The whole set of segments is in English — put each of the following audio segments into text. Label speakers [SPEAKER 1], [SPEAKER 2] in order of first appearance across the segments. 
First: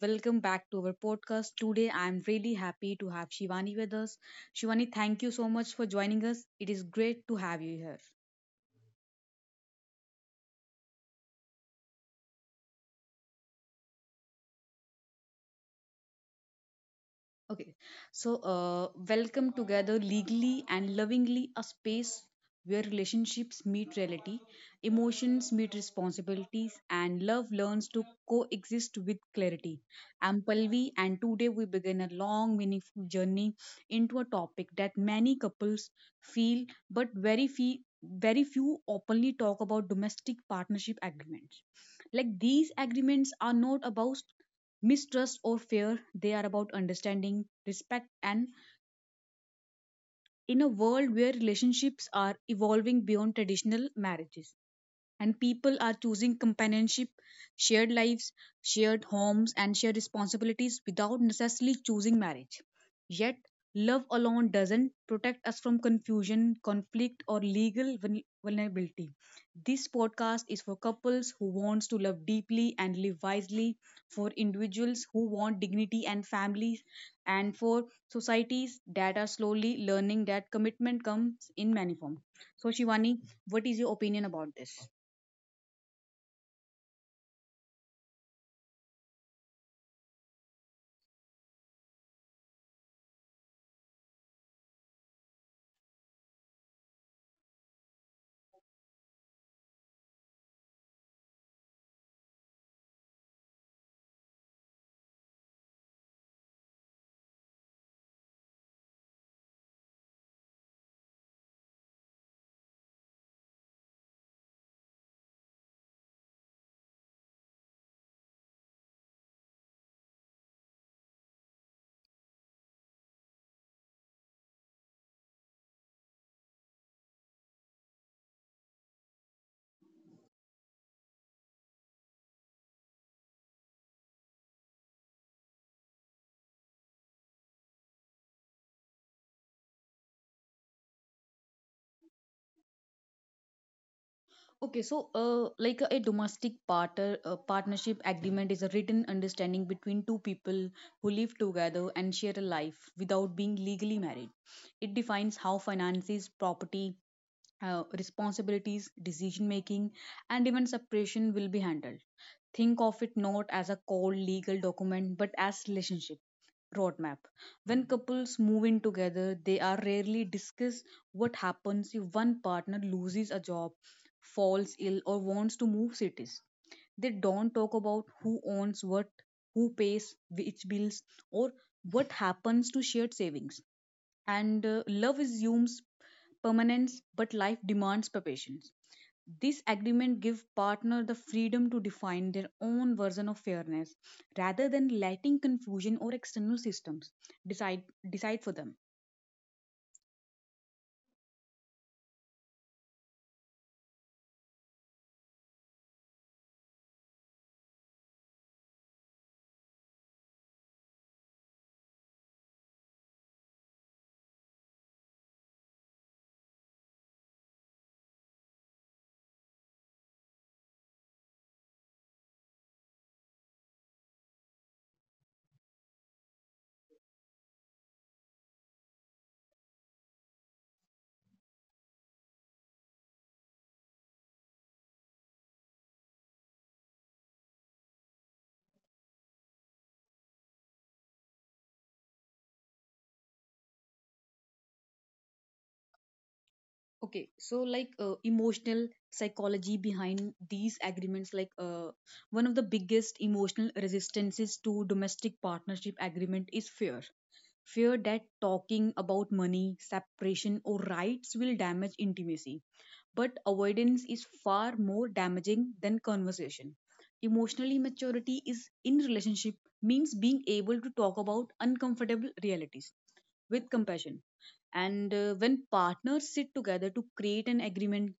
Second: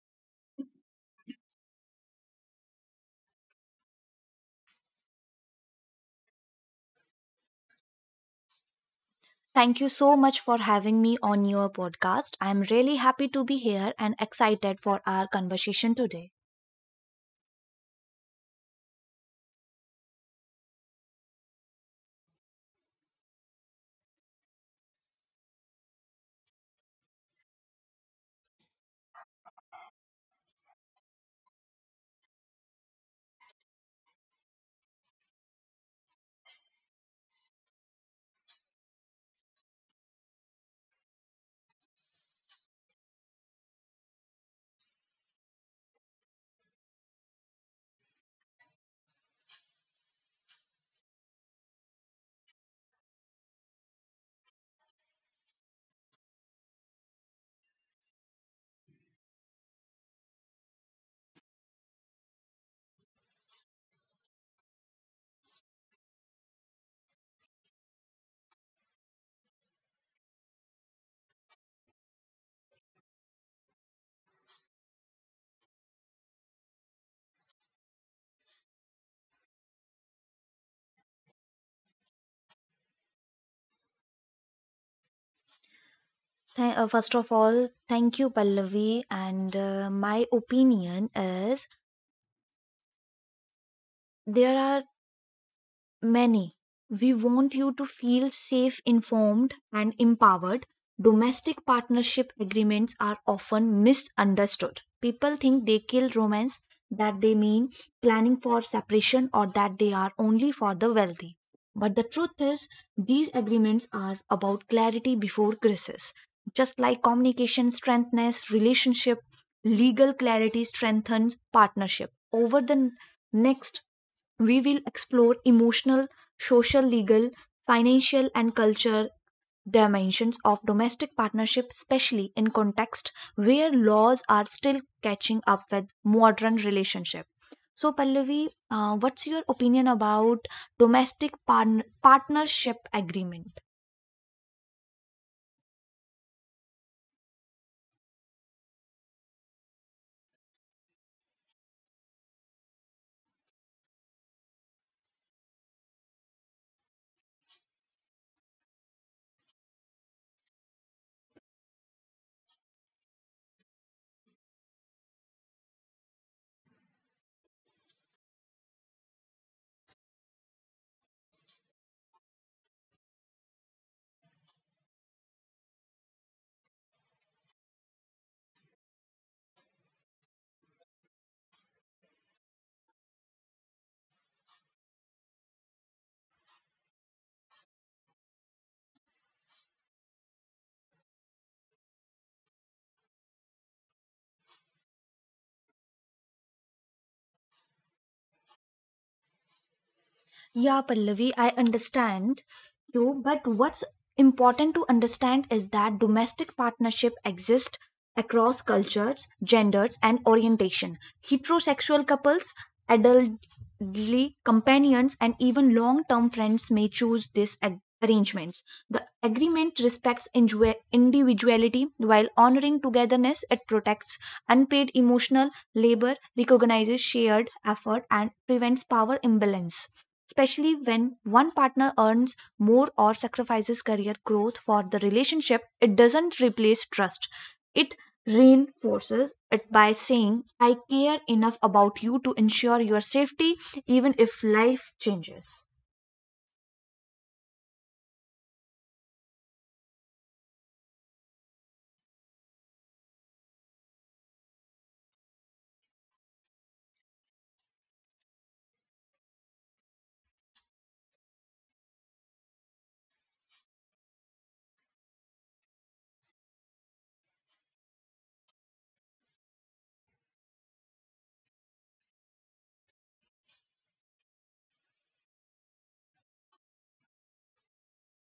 [SPEAKER 1] welcome back to our podcast. Today, I'm really happy to have Shivani with us. Shivani, thank you so much for joining us. It is great to have you here.
[SPEAKER 2] Thank you so much for having me on your podcast. I'm really happy to be here and excited for our conversation today.
[SPEAKER 1] Okay, so welcome together legally and lovingly, a space where relationships meet reality, emotions meet responsibilities, and love learns to coexist with clarity. I'm Palvi, and today we begin a long, meaningful journey into a topic that many couples feel, but very few openly talk about: domestic partnership agreements. Like, these agreements are not about mistrust or fear, they are about understanding, respect, and in a world where relationships are evolving beyond traditional marriages and people are choosing companionship, shared lives, shared homes, and shared responsibilities without necessarily choosing marriage. Yet, love alone doesn't protect us from confusion, conflict, or legal vulnerability. This podcast is for couples who wants to love deeply and live wisely, for individuals who want dignity and families, and for societies that are slowly learning that commitment comes in many forms. So, Shivani, what is your opinion about this?
[SPEAKER 2] First of all, thank you, Pallavi. And my opinion is there are many. We want you to feel safe, informed, and empowered. Domestic partnership agreements are often misunderstood. People think they kill romance, that they mean planning for separation, or that they are only for the wealthy. But the truth is, these agreements are about clarity before crisis. Just like communication strengthens relationship, legal clarity strengthens partnership. Over the next, we will explore emotional, social, legal, financial, and cultural dimensions of domestic partnership, especially in contexts where laws are still catching up with modern relationship. So, Pallavi, what's your opinion about domestic partnership agreement?
[SPEAKER 1] Okay, so like a, domestic partnership agreement is a written understanding between two people who live together and share a life without being legally married. It defines how finances, property, responsibilities, decision making, and even separation will be handled. Think of it not as a cold legal document but as relationship roadmap. When couples move in together, they are rarely discuss what happens if one partner loses a job, falls ill, or wants to move cities. They don't talk about who owns what, who pays which bills, or what happens to shared savings. And Love assumes permanence, but life demands preparation. This agreement give partner the freedom to define their own version of fairness rather than letting confusion or external systems decide decide for them.
[SPEAKER 2] Yeah, Pallavi, I understand you, but what's important to understand is that domestic partnership exists across cultures, genders, and orientation. Heterosexual couples, adultly companions, and even long term friends may choose these arrangements. The agreement respects individuality while honoring togetherness. It protects unpaid emotional labor, recognizes shared effort, and prevents power imbalance especially when one partner earns more or sacrifices career growth for the relationship. It doesn't replace trust, it reinforces it by saying, I care enough about you to ensure your safety even if life changes.
[SPEAKER 1] Okay, so like emotional psychology behind these agreements, like one of the biggest emotional resistances to domestic partnership agreement is fear. Fear that talking about money, separation, or rights will damage intimacy. But avoidance is far more damaging than conversation. Emotional maturity is in relationship means being able to talk about uncomfortable realities with compassion. And When partners sit together to create an agreement,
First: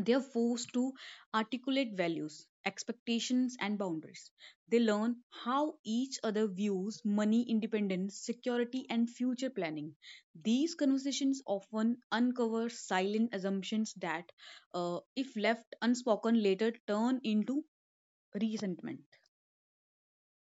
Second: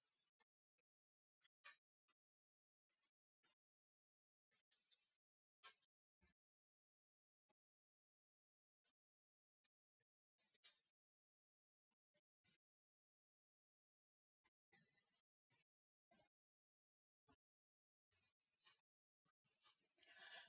[SPEAKER 1] they are forced to articulate values, expectations, and boundaries. They learn how each other views money, independence, security, and future planning. These conversations often uncover silent assumptions that, if left unspoken, later turn into resentment.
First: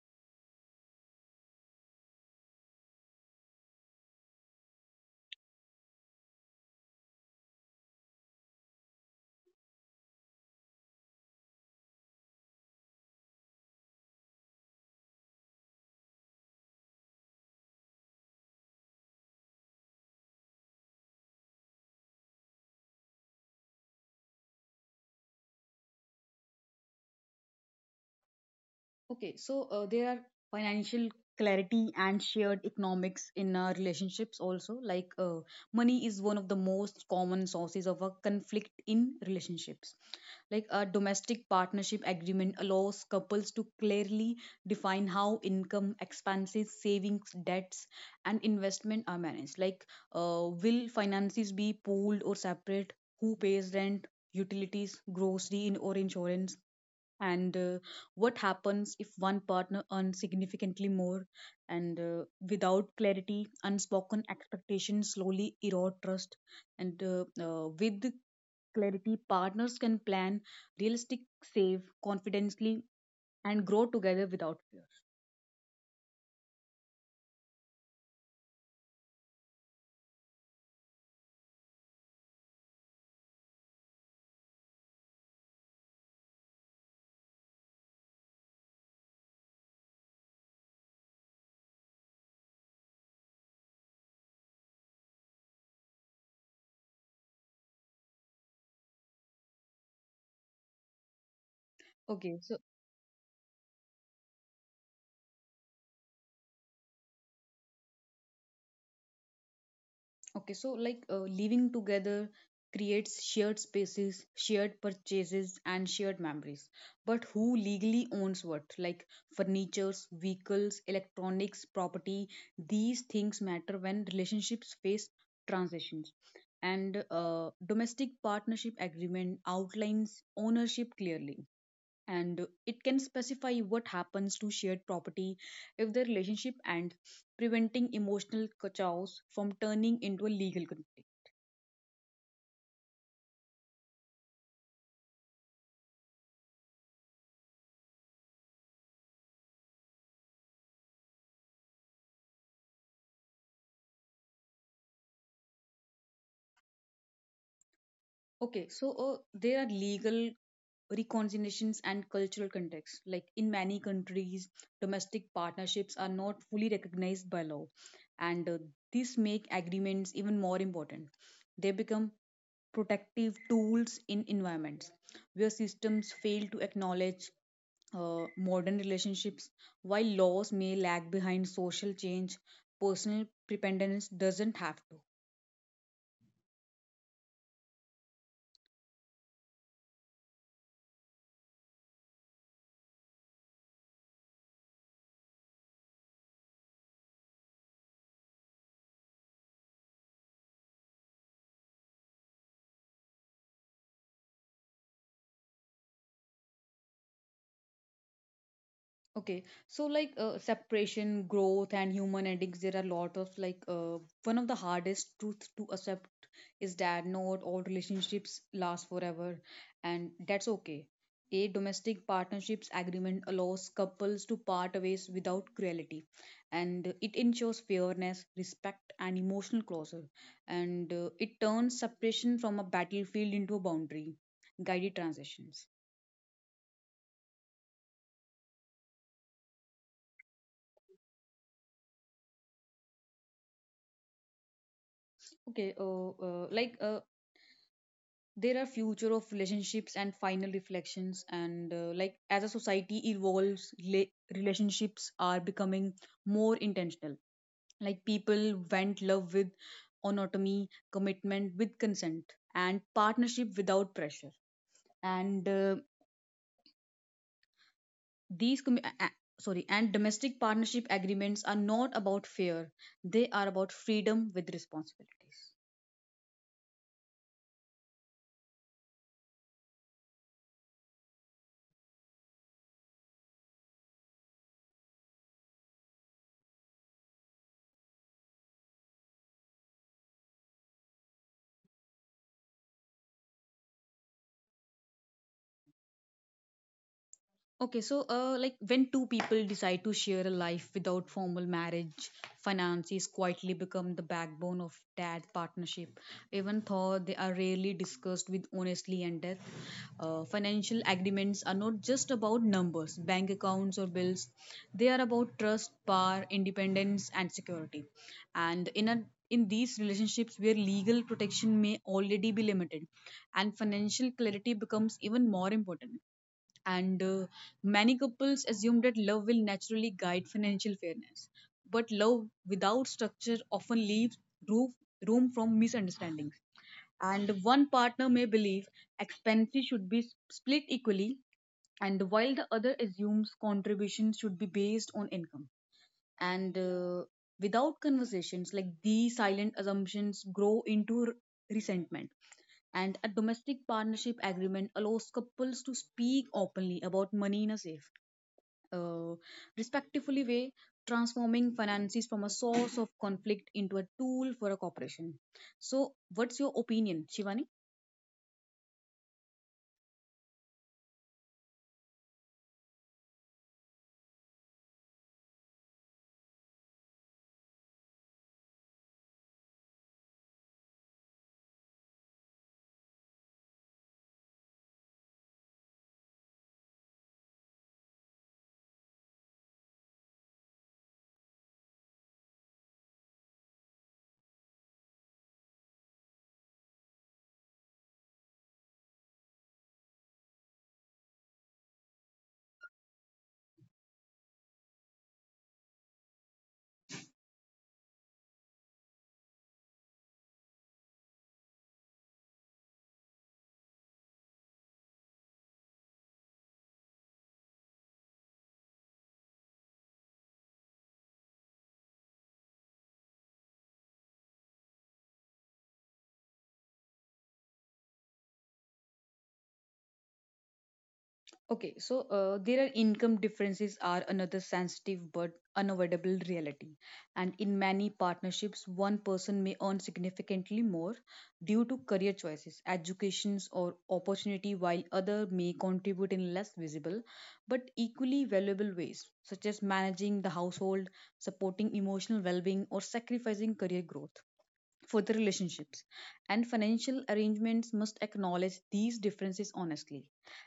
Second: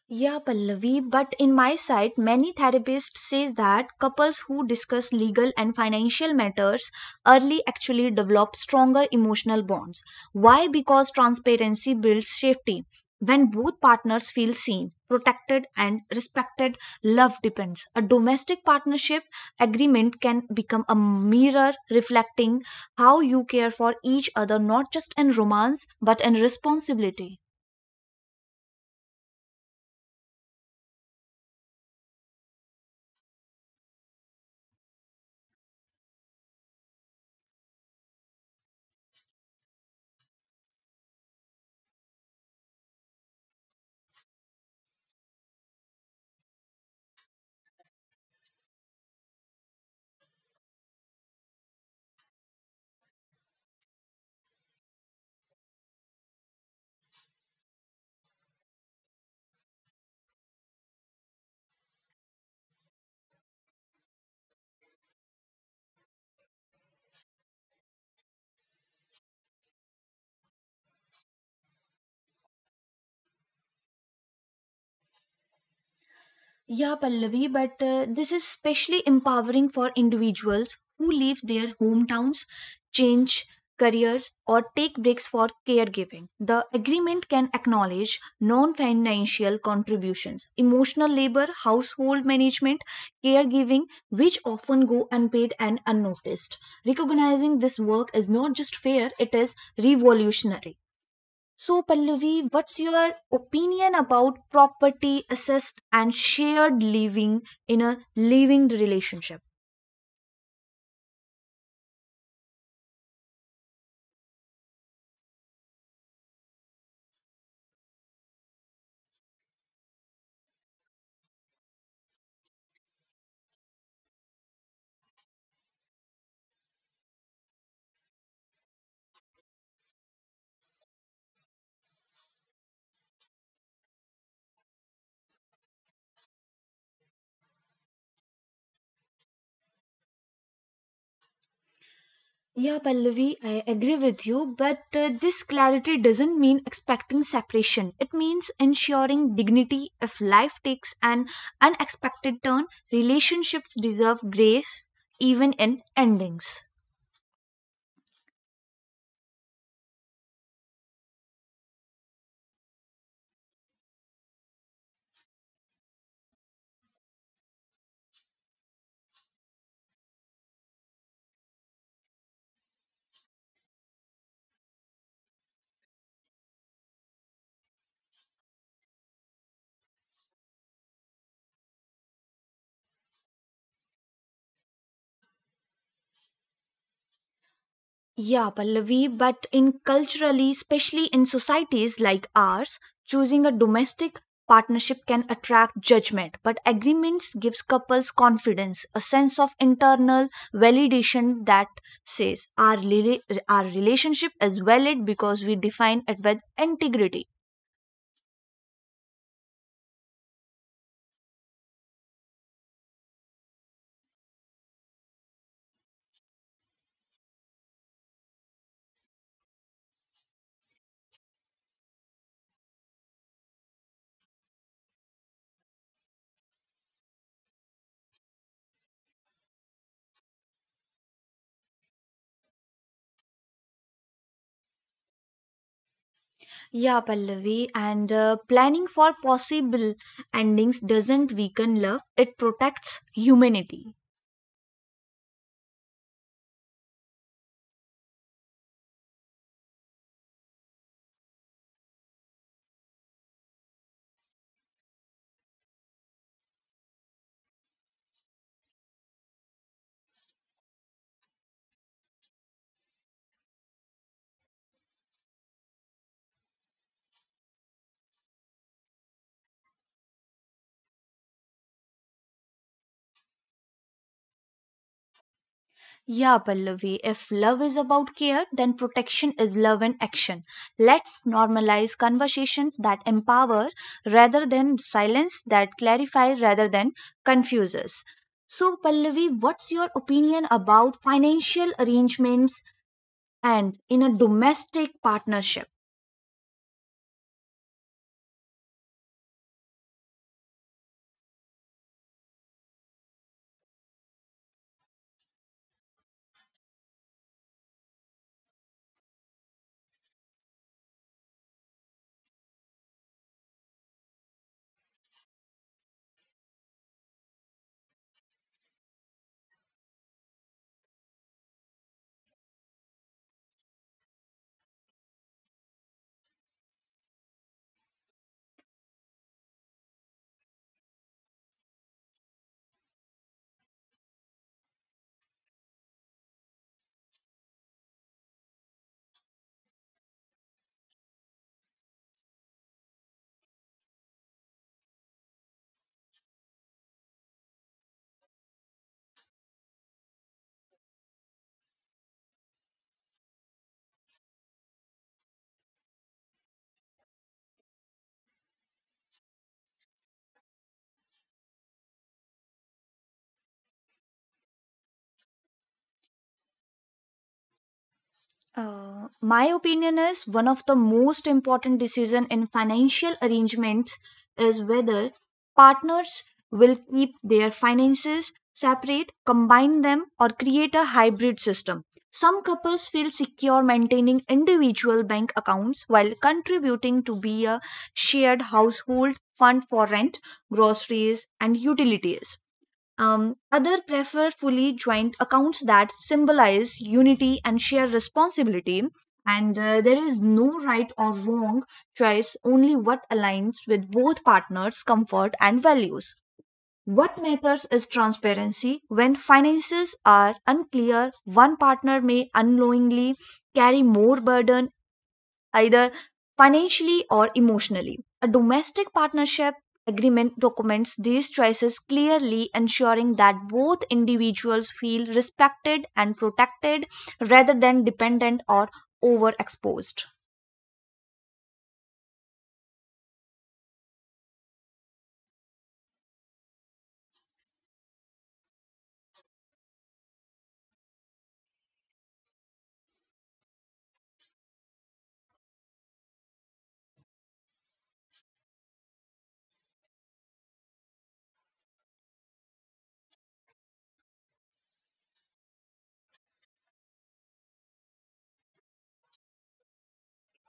[SPEAKER 2] Yeah, Pallavi, but in my side, many therapists say that couples who discuss legal and financial matters early actually develop stronger emotional bonds. Why? Because transparency builds safety. When both partners feel seen, protected, and respected, love depends. A domestic partnership agreement can become a mirror reflecting how you care for each other, not just in romance, but in responsibility.
[SPEAKER 1] Okay, so there are financial clarity and shared economics in relationships also. Like money is one of the most common sources of a conflict in relationships. Like, a domestic partnership agreement allows couples to clearly define how income, expenses, savings, debts, and investment are managed. Like, will finances be pooled or separate? Who pays rent, utilities, grocery in, or insurance? And What happens if one partner earns significantly more? And Without clarity, unspoken expectations slowly erode trust. And With clarity, partners can plan realistic, save confidently, and grow together without fear.
[SPEAKER 2] Yeah, Pallavi, but this is especially empowering for individuals who leave their hometowns, change careers, or take breaks for caregiving. The agreement can acknowledge non financial contributions, emotional labor, household management, caregiving, which often go unpaid and unnoticed. Recognizing this work is not just fair, it is revolutionary. So,
[SPEAKER 1] okay
[SPEAKER 2] Pallavi,
[SPEAKER 1] so
[SPEAKER 2] what's your opinion about property, assist, and shared living in a living relationship?
[SPEAKER 1] Okay, so like living together creates shared spaces, shared purchases, and shared memories. But who legally owns what? Like furnitures, vehicles, electronics, property, these things matter when relationships face transitions. And Domestic partnership agreement outlines ownership clearly, and it can specify what happens to shared property if the relationship ends, preventing emotional chaos from turning into a legal conflict.
[SPEAKER 2] Yeah, Pallavi, I agree with you, but this clarity doesn't mean expecting separation. It means ensuring dignity if life takes an unexpected turn. Relationships deserve grace even in endings.
[SPEAKER 1] Okay, so there are legal reconciliations and cultural contexts. Like in many countries, domestic partnerships are not fully recognized by law, and this make agreements even more important. They become protective tools in environments where systems fail to acknowledge modern relationships. While laws may lag behind social change, personal dependence doesn't have to.
[SPEAKER 2] Yeah, Pallavi, but in culturally, especially in societies like ours, choosing a domestic partnership can attract judgment, but agreements gives couples confidence, a sense of internal validation that says our relationship is valid because we define it with integrity.
[SPEAKER 1] Okay, so like separation, growth, and human endings, there are a lot of one of the hardest truth to accept is that not all relationships last forever, and that's okay. A domestic partnerships agreement allows couples to part ways without cruelty, and it ensures fairness, respect, and emotional closure, and it turns separation from a battlefield into a boundary, guided transitions.
[SPEAKER 2] Yeah, Pallavi, and planning for possible endings doesn't weaken love; it protects humanity.
[SPEAKER 1] Okay, there are future of relationships and final reflections, and like as a society evolves, relationships are becoming more intentional, like people went love with autonomy, commitment with consent, and partnership without pressure. And these commi- a- sorry and domestic partnership agreements are not about fear, they are about freedom with responsibilities.
[SPEAKER 2] Yeah, Pallavi, if love is about care, then protection is love in action. Let's normalize conversations that empower rather than silence, that clarify rather than confuse us. So, Pallavi, what's your opinion about financial arrangements and in a domestic partnership?
[SPEAKER 1] Okay, so like when two people decide to share a life without formal marriage, finances quietly become the backbone of that partnership. Even though they are rarely discussed with honestly and depth, financial agreements are not just about numbers, bank accounts, or bills. They are about trust, power, independence, and security. And in a In these relationships where legal protection may already be limited, and financial clarity becomes even more important. And Many couples assume that love will naturally guide financial fairness, but love without structure often leaves roof, room from misunderstandings, and one partner may believe expenses should be split equally, and while the other assumes contributions should be based on income. And Without conversations like these, silent assumptions grow into resentment, and a domestic partnership agreement allows couples to speak openly about money in a safe, uh, respectfully way, transforming finances from a source of conflict into a tool for a cooperation. So what's your opinion, Shivani?
[SPEAKER 2] My opinion is one of the most important decision in financial arrangements is whether partners will keep their finances separate, combine them, or create a hybrid system. Some couples feel secure maintaining individual bank accounts while contributing to be a shared household fund for rent, groceries, and utilities. Other prefer fully joint accounts that symbolize unity and share responsibility. And there is no right or wrong choice, only what aligns with both partners' comfort and values. What matters is transparency. When finances are unclear, one partner may unknowingly carry more burden, either financially or emotionally. A domestic partnership agreement documents these choices clearly, ensuring that both individuals feel respected and protected rather than dependent or overexposed.
[SPEAKER 1] Okay, so there are income differences are another sensitive but unavoidable reality. And in many partnerships, one person may earn significantly more due to career choices, educations, or opportunity, while other may contribute in less visible but equally valuable ways, such as managing the household, supporting emotional well-being, or sacrificing career growth for the relationships. And financial arrangements must acknowledge these differences honestly.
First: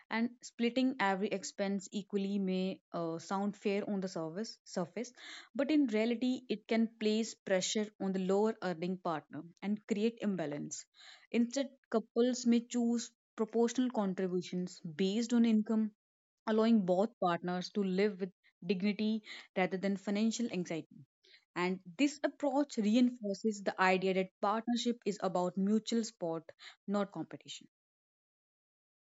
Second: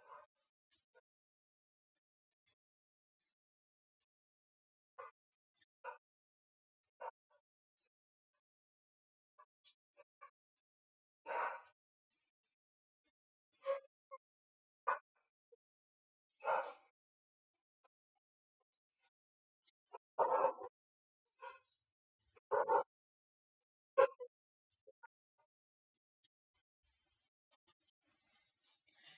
[SPEAKER 1] And splitting every expense equally may sound fair on the service surface, but in reality it can place pressure on the lower earning partner and create imbalance. Instead, couples may choose proportional contributions based on income, allowing both partners to live with dignity rather than financial anxiety. And this approach reinforces the idea that partnership is about mutual support, not competition.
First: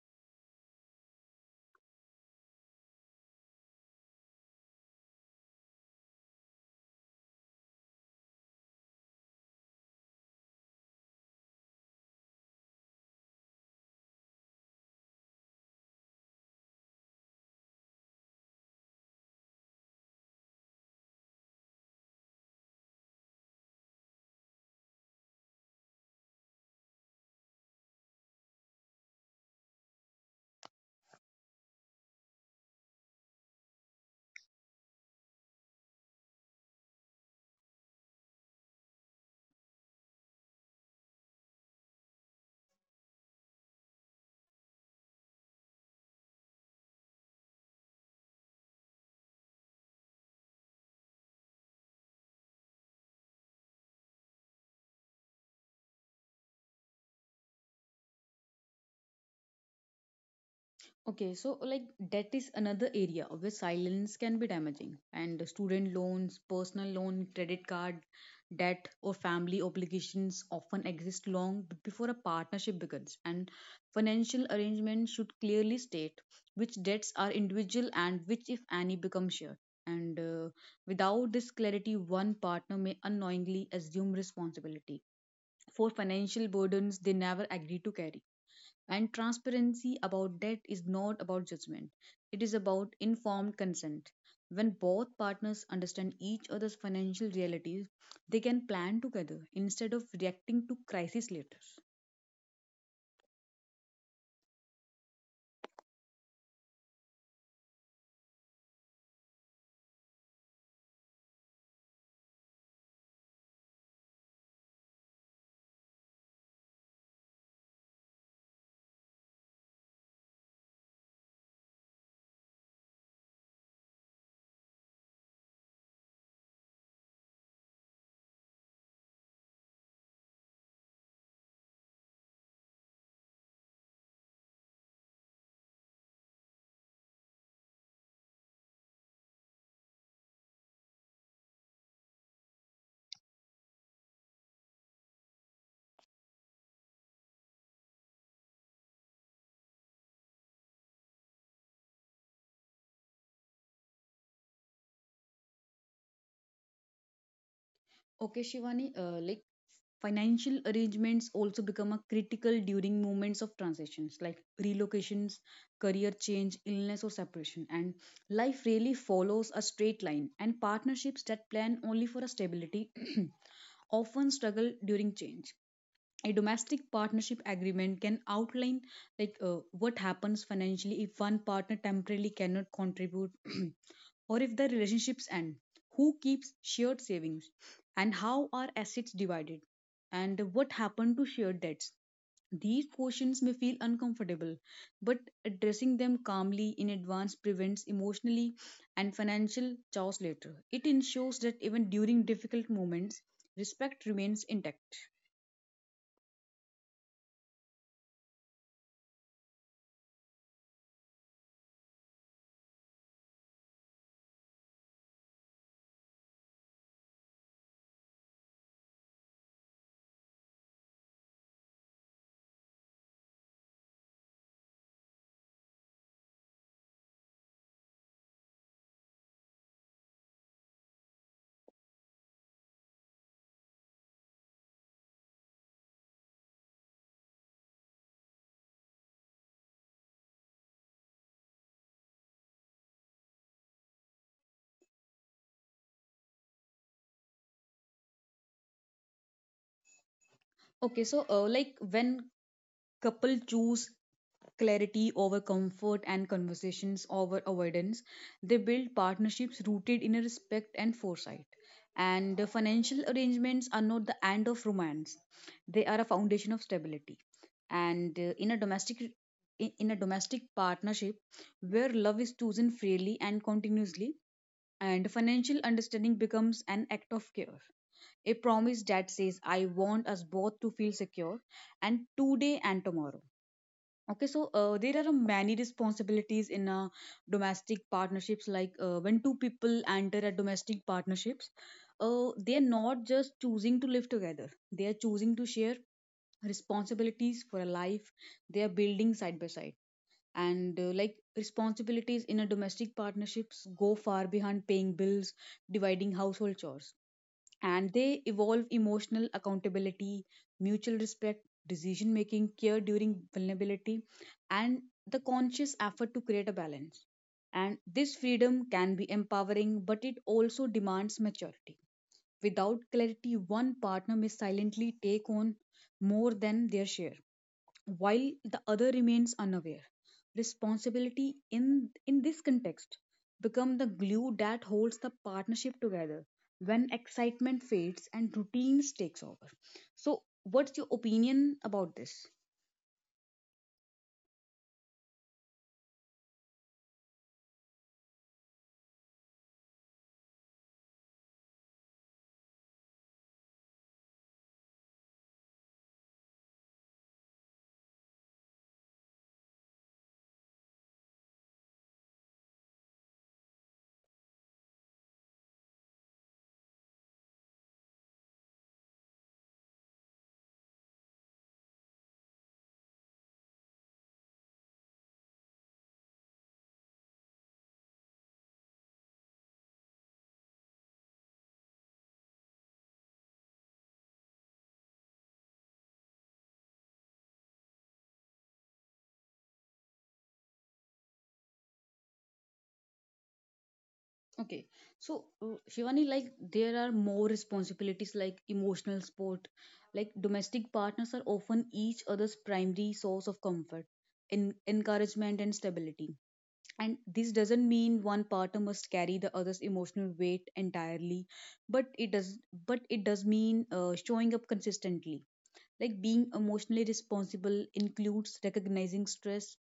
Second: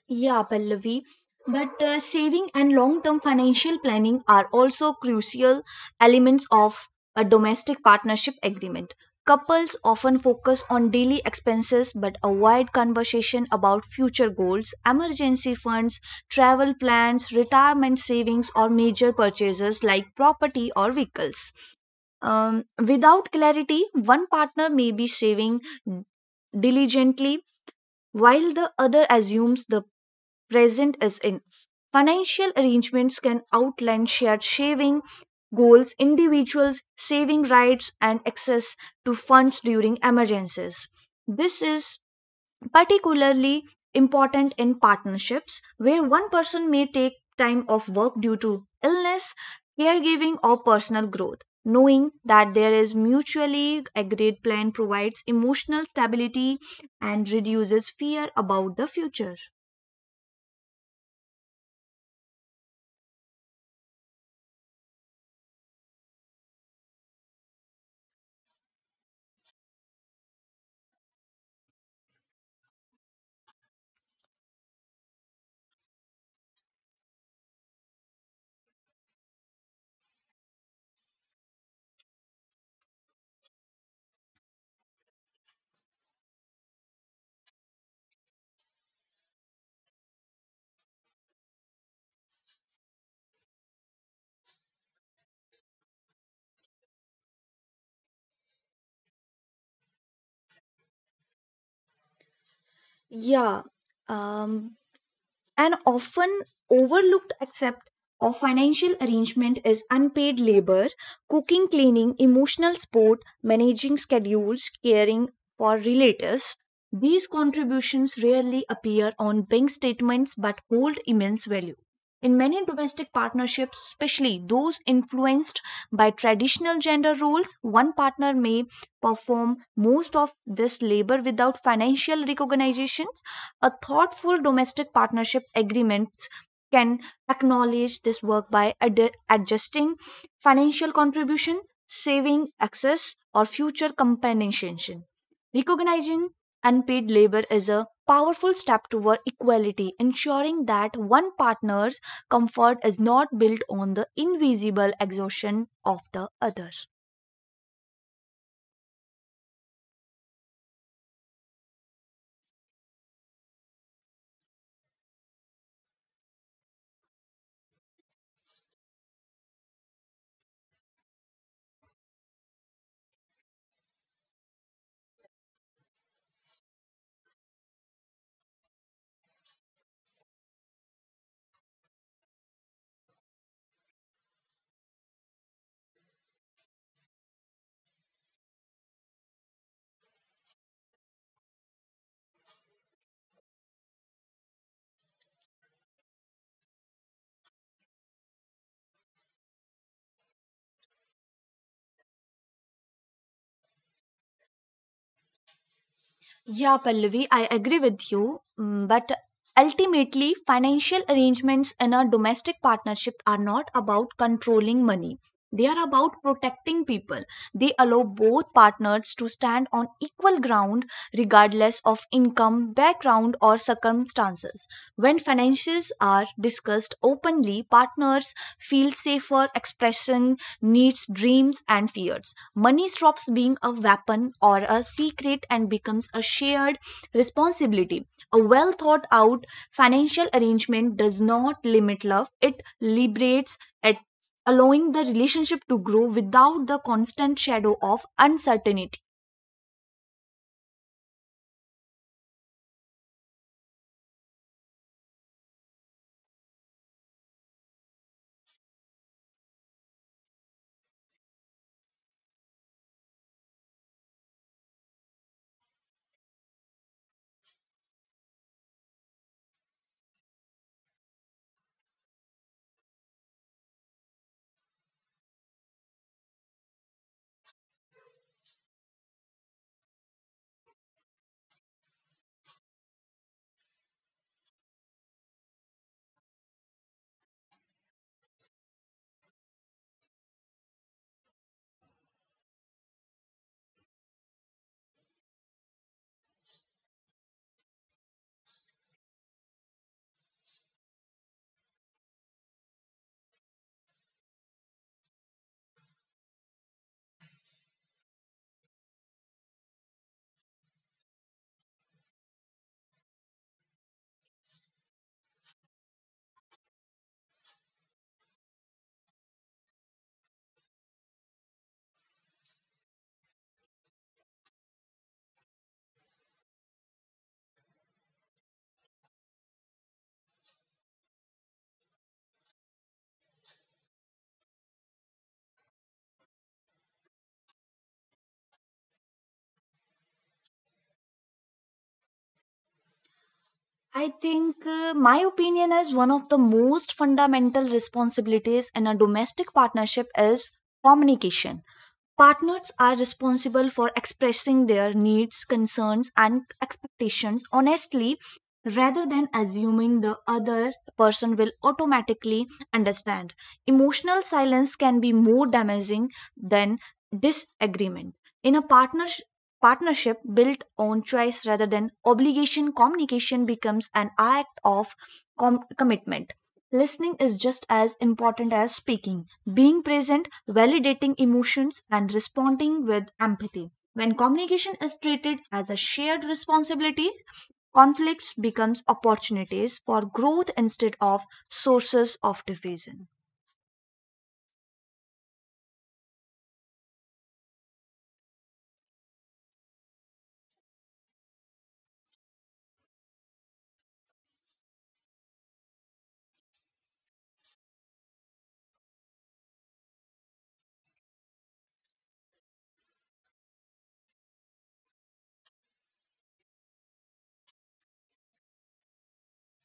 [SPEAKER 2] Yeah, Pallavi. But saving and long term financial planning are also crucial elements of a domestic partnership agreement. Couples often focus on daily expenses but avoid conversation about future goals, emergency funds, travel plans, retirement savings, or major purchases like property or vehicles. Without clarity, one partner may be saving diligently while the other assumes the present as in. Financial arrangements can outline shared saving goals, individuals' saving rights, and access to funds during emergencies. This is particularly important in partnerships where one person may take time off work due to illness, caregiving, or personal growth. Knowing that there is mutually agreed plan provides emotional stability and reduces fear about the future.
[SPEAKER 1] Okay, so like debt is another area where silence can be damaging, and student loans, personal loan, credit card debt, or family obligations often exist long before a partnership begins. And financial arrangements should clearly state which debts are individual and which, if any, become shared. And without this clarity, one partner may unknowingly assume responsibility for financial burdens they never agree to carry. And transparency about debt is not about judgment, it is about informed consent. When both partners understand each other's financial realities, they can plan together instead of reacting to crisis later.
[SPEAKER 2] Yeah, um, an often overlooked aspect of financial arrangement is unpaid labor, cooking, cleaning, emotional support, managing schedules, caring for relatives. These contributions rarely appear on bank statements but hold immense value. In many domestic partnerships, especially those influenced by traditional gender roles, one partner may perform most of this labor without financial recognition. A thoughtful domestic partnership agreements can acknowledge this work by adjusting financial contribution, saving access, or future compensation. Recognizing unpaid labor is a powerful step toward equality, ensuring that one partner's comfort is not built on the invisible exhaustion of the other.
[SPEAKER 1] Okay, Shivani, financial arrangements also become a critical during moments of transitions like relocations, career change, illness, or separation. And life really follows a straight line, and partnerships that plan only for a stability often struggle during change. A domestic partnership agreement can outline, like, what happens financially if one partner temporarily cannot contribute, or if the relationships end, who keeps shared savings, and how are assets divided, and what happened to shared debts. These questions may feel uncomfortable, but addressing them calmly in advance prevents emotionally and financial chaos later. It ensures that even during difficult moments, respect remains intact.
[SPEAKER 2] Yeah, Pallavi, I agree with you. But ultimately, financial arrangements in a domestic partnership are not about controlling money. They are about protecting people. They allow both partners to stand on equal ground regardless of income, background, or circumstances. When finances are discussed openly, partners feel safer expressing needs, dreams, and fears. Money stops being a weapon or a secret and becomes a shared responsibility. A well thought out financial arrangement does not limit love, it liberates it, allowing the relationship to grow without the constant shadow of uncertainty.
[SPEAKER 1] Okay, so like when couple choose clarity over comfort and conversations over avoidance, they build partnerships rooted in a respect and foresight. And the financial arrangements are not the end of romance; they are a foundation of stability. And in a domestic In a domestic partnership where love is chosen freely and continuously, and financial understanding becomes an act of care, a promise that says, I want us both to feel secure and today and tomorrow. Okay, so there are many responsibilities in domestic partnerships. Like when two people enter a domestic partnerships, they are not just choosing to live together; they are choosing to share responsibilities for a life they are building side by side. And Like, responsibilities in a domestic partnerships go far beyond paying bills, dividing household chores, and they evolve emotional accountability, mutual respect, decision making, care during vulnerability, and the conscious effort to create a balance. And this freedom can be empowering, but it also demands maturity. Without clarity, one partner may silently take on more than their share while the other remains unaware. Responsibility in this context become the glue that holds the partnership together when excitement fades and routines takes over. So what's your opinion about this?
[SPEAKER 2] I think my opinion is one of the most fundamental responsibilities in a domestic partnership is communication. Partners are responsible for expressing their needs, concerns, and expectations honestly rather than assuming the other person will automatically understand. Emotional silence can be more damaging than disagreement. In a partnership built on choice rather than obligation, communication becomes an act of commitment. Listening is just as important as speaking, being present, validating emotions, and responding with empathy. When communication is treated as a shared responsibility, conflicts becomes opportunities for growth instead of sources of division.
[SPEAKER 1] Okay, so Shivani, like there are more responsibilities like emotional support. Like, domestic partners are often each other's primary source of comfort, in encouragement, and stability. And this doesn't mean one partner must carry the other's emotional weight entirely, but it does but it does mean showing up consistently. Like, being emotionally responsible includes recognizing stress,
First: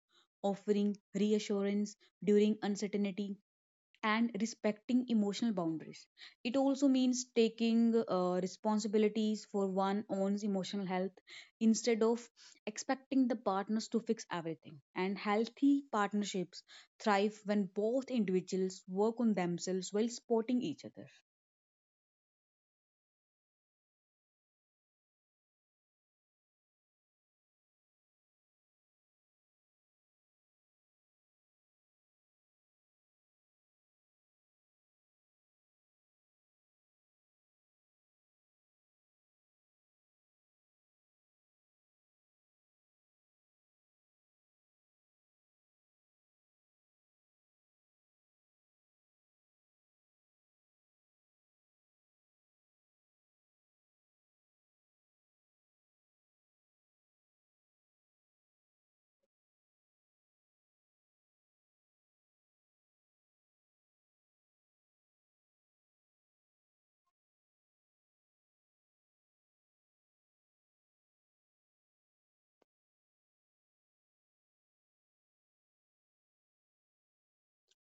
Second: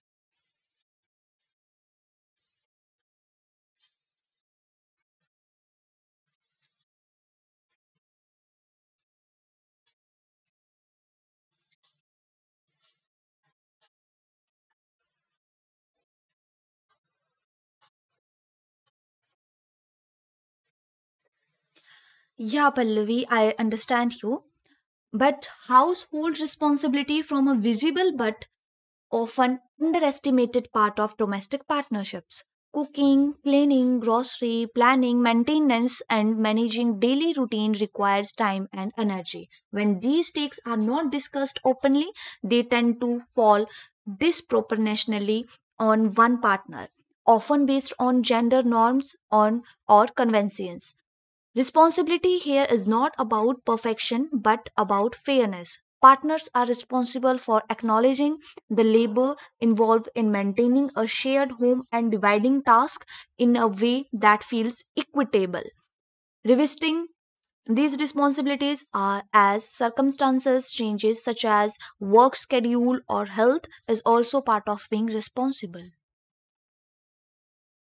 [SPEAKER 1] offering reassurance during uncertainty, and respecting emotional boundaries. It also means taking responsibilities for one own's emotional health instead of expecting the partners to fix everything. And healthy partnerships thrive when both individuals work on themselves while supporting each other.
[SPEAKER 2] Yeah, Pallavi, I understand you. But household responsibility from a visible but often underestimated part of domestic partnerships. Cooking, cleaning, grocery planning, maintenance, and managing daily routine requires time and energy. When these takes are not discussed openly, they tend to fall disproportionately on one partner, often based on gender norms on or conventions. Responsibility here is not about perfection but about fairness. Partners are responsible for acknowledging the labor involved in maintaining a shared home and dividing tasks in a way that feels equitable. Revisiting these responsibilities are as circumstances changes such as work schedule or health is also part of being responsible.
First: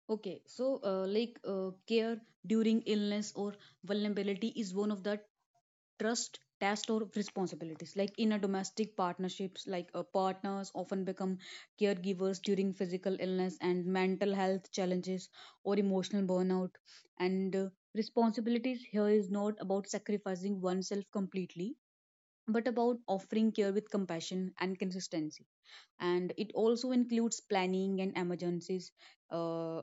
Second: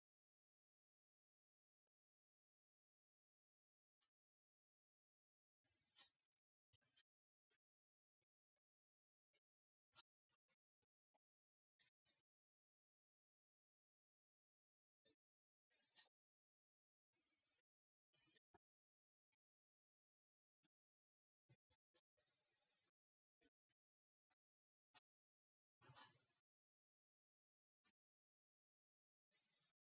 [SPEAKER 1] Okay, so care during illness or vulnerability is one of the trust test or responsibilities, like in a domestic partnerships. Like partners often become caregivers during physical illness and mental health challenges or emotional burnout. And Responsibilities here is not about sacrificing oneself completely, but about offering care with compassion and consistency. And it also includes planning and emergencies, uh,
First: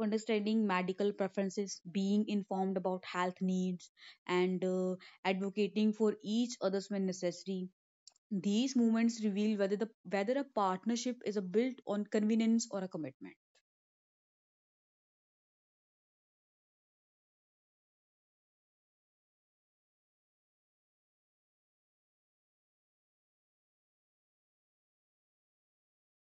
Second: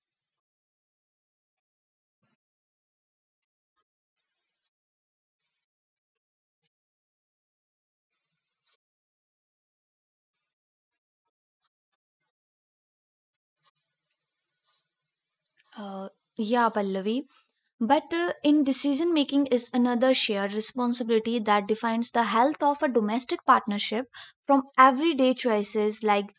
[SPEAKER 1] understanding medical preferences, being informed about health needs, and advocating for each others when necessary. These movements reveal whether a partnership is a built on convenience or a commitment.
[SPEAKER 2] Uh, yeah, Pallavi. But in decision making is another shared responsibility that defines the health of a domestic partnership, from everyday choices like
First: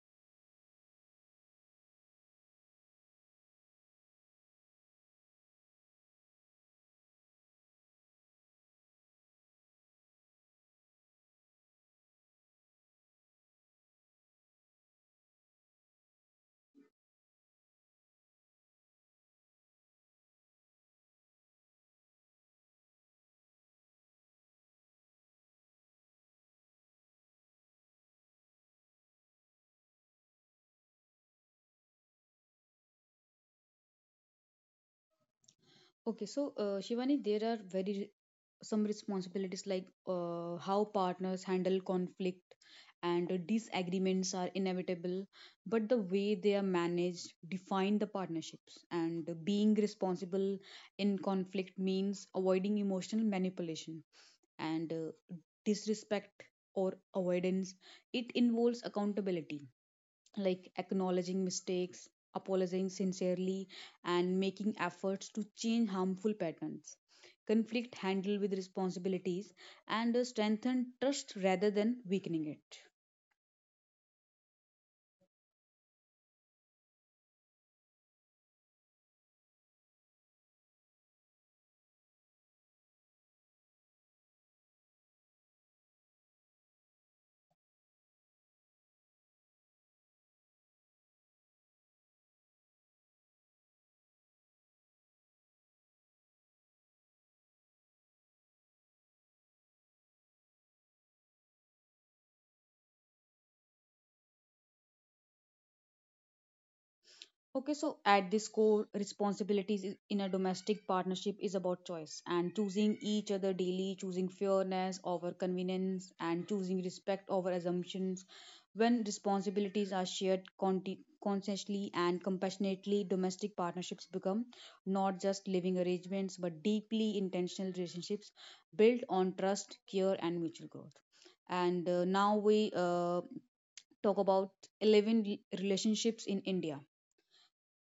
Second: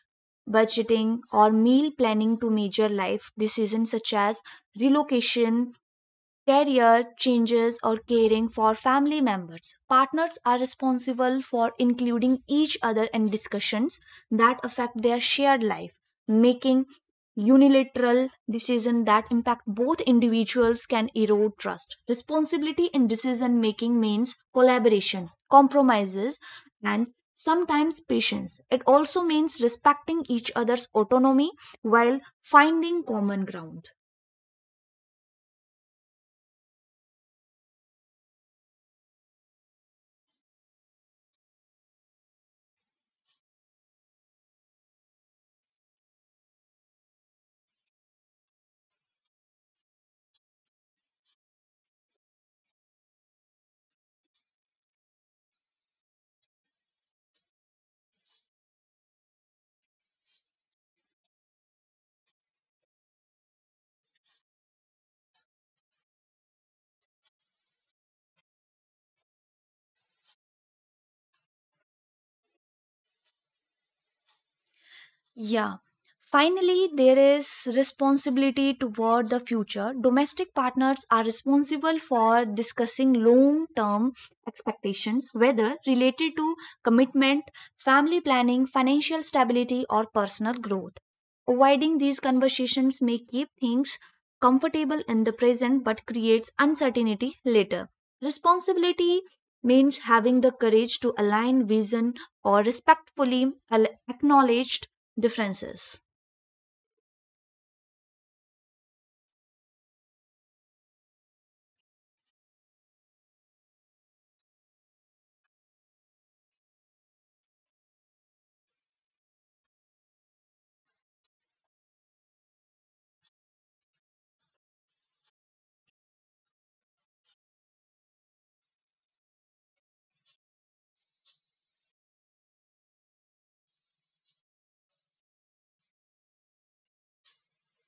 [SPEAKER 2] budgeting or meal planning to major life decisions such as relocation, career changes, or caring for family members. Partners are responsible for including each other in discussions that affect their shared life. Making unilateral decisions that impact both individuals can erode trust. Responsibility in decision making means collaboration, compromises, and sometimes patience. It also means respecting each other's autonomy while finding common ground.
[SPEAKER 1] Okay, so Shivani, there are very some responsibilities like how partners handle conflict. And Disagreements are inevitable, but the way they are managed define the partnerships. And Being responsible in conflict means avoiding emotional manipulation and disrespect or avoidance. It involves accountability, like acknowledging mistakes, apologizing sincerely, and making efforts to change harmful patterns. Conflict handled with responsibilities and strengthen trust rather than weakening it.
[SPEAKER 2] Yeah. Finally, there is responsibility toward the future. Domestic partners are responsible for discussing long term expectations, whether related to commitment, family planning, financial stability, or personal growth. Avoiding these conversations may keep things comfortable in the present but creates uncertainty later. Responsibility means having the courage to align vision or respectfully acknowledge differences.
[SPEAKER 1] Okay, so at this core, responsibilities in a domestic partnership is about choice, and choosing each other daily, choosing fairness over convenience, and choosing respect over assumptions. When responsibilities are shared consciously and compassionately, domestic partnerships become not just living arrangements but deeply intentional relationships built on trust, care, and mutual growth. And now we uh, talk about 11 relationships in India.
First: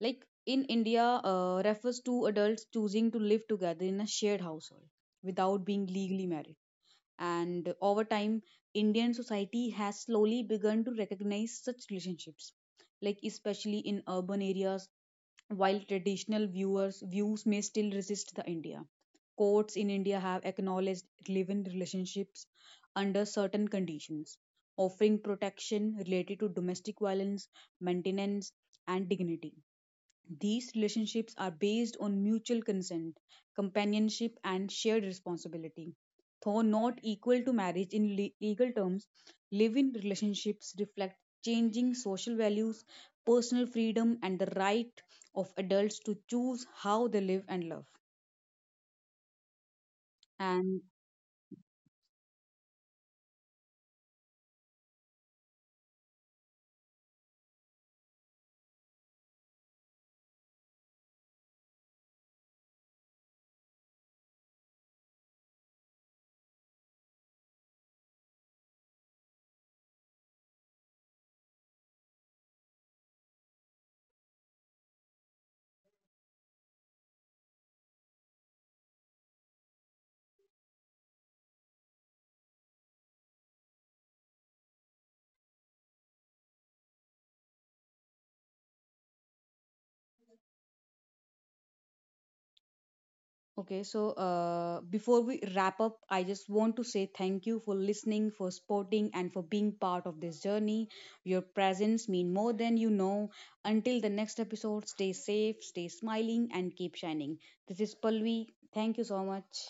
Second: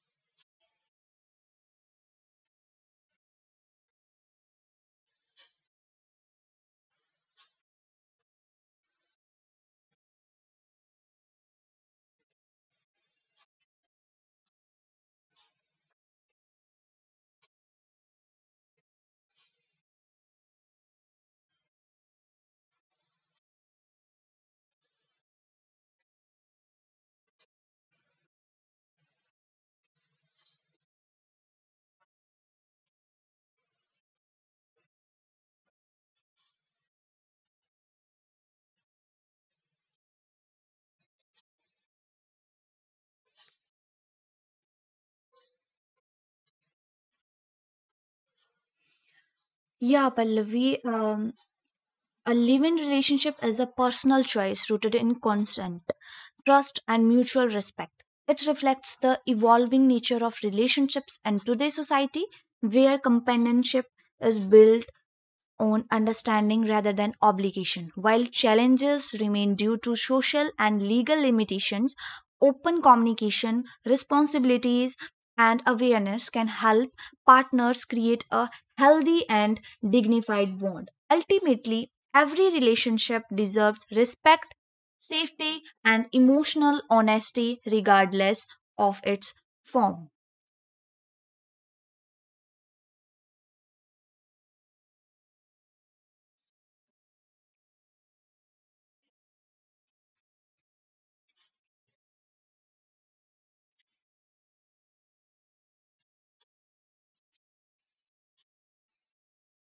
[SPEAKER 1] Like in India, refers to adults choosing to live together in a shared household without being legally married. And over time, Indian society has slowly begun to recognize such relationships, like especially in urban areas, while traditional viewers views may still resist the India. Courts in India have acknowledged live-in relationships under certain conditions, offering protection related to domestic violence, maintenance, and dignity. These relationships are based on mutual consent, companionship, and shared responsibility. Though not equal to marriage in legal terms, live in relationships reflect changing social values, personal freedom, and the right of adults to choose how they live and love.
[SPEAKER 2] Yeah,
[SPEAKER 1] And
[SPEAKER 2] Pallavi, a live-in relationship is a personal choice rooted in consent, trust, and mutual respect. It reflects the evolving nature of relationships and today's society, where companionship is built own understanding rather than obligation. While challenges remain due to social and legal limitations, open communication, responsibilities, and awareness can help partners create a healthy and dignified bond. Ultimately, every relationship deserves respect, safety, and emotional honesty, regardless of its form.
[SPEAKER 1] Okay, so before we wrap up, I just want to say thank you for listening, for supporting, and for being part of this journey. Your presence mean more than you know. Until the next episode, stay safe, stay smiling, and keep shining. This is Palvi. Thank you so much.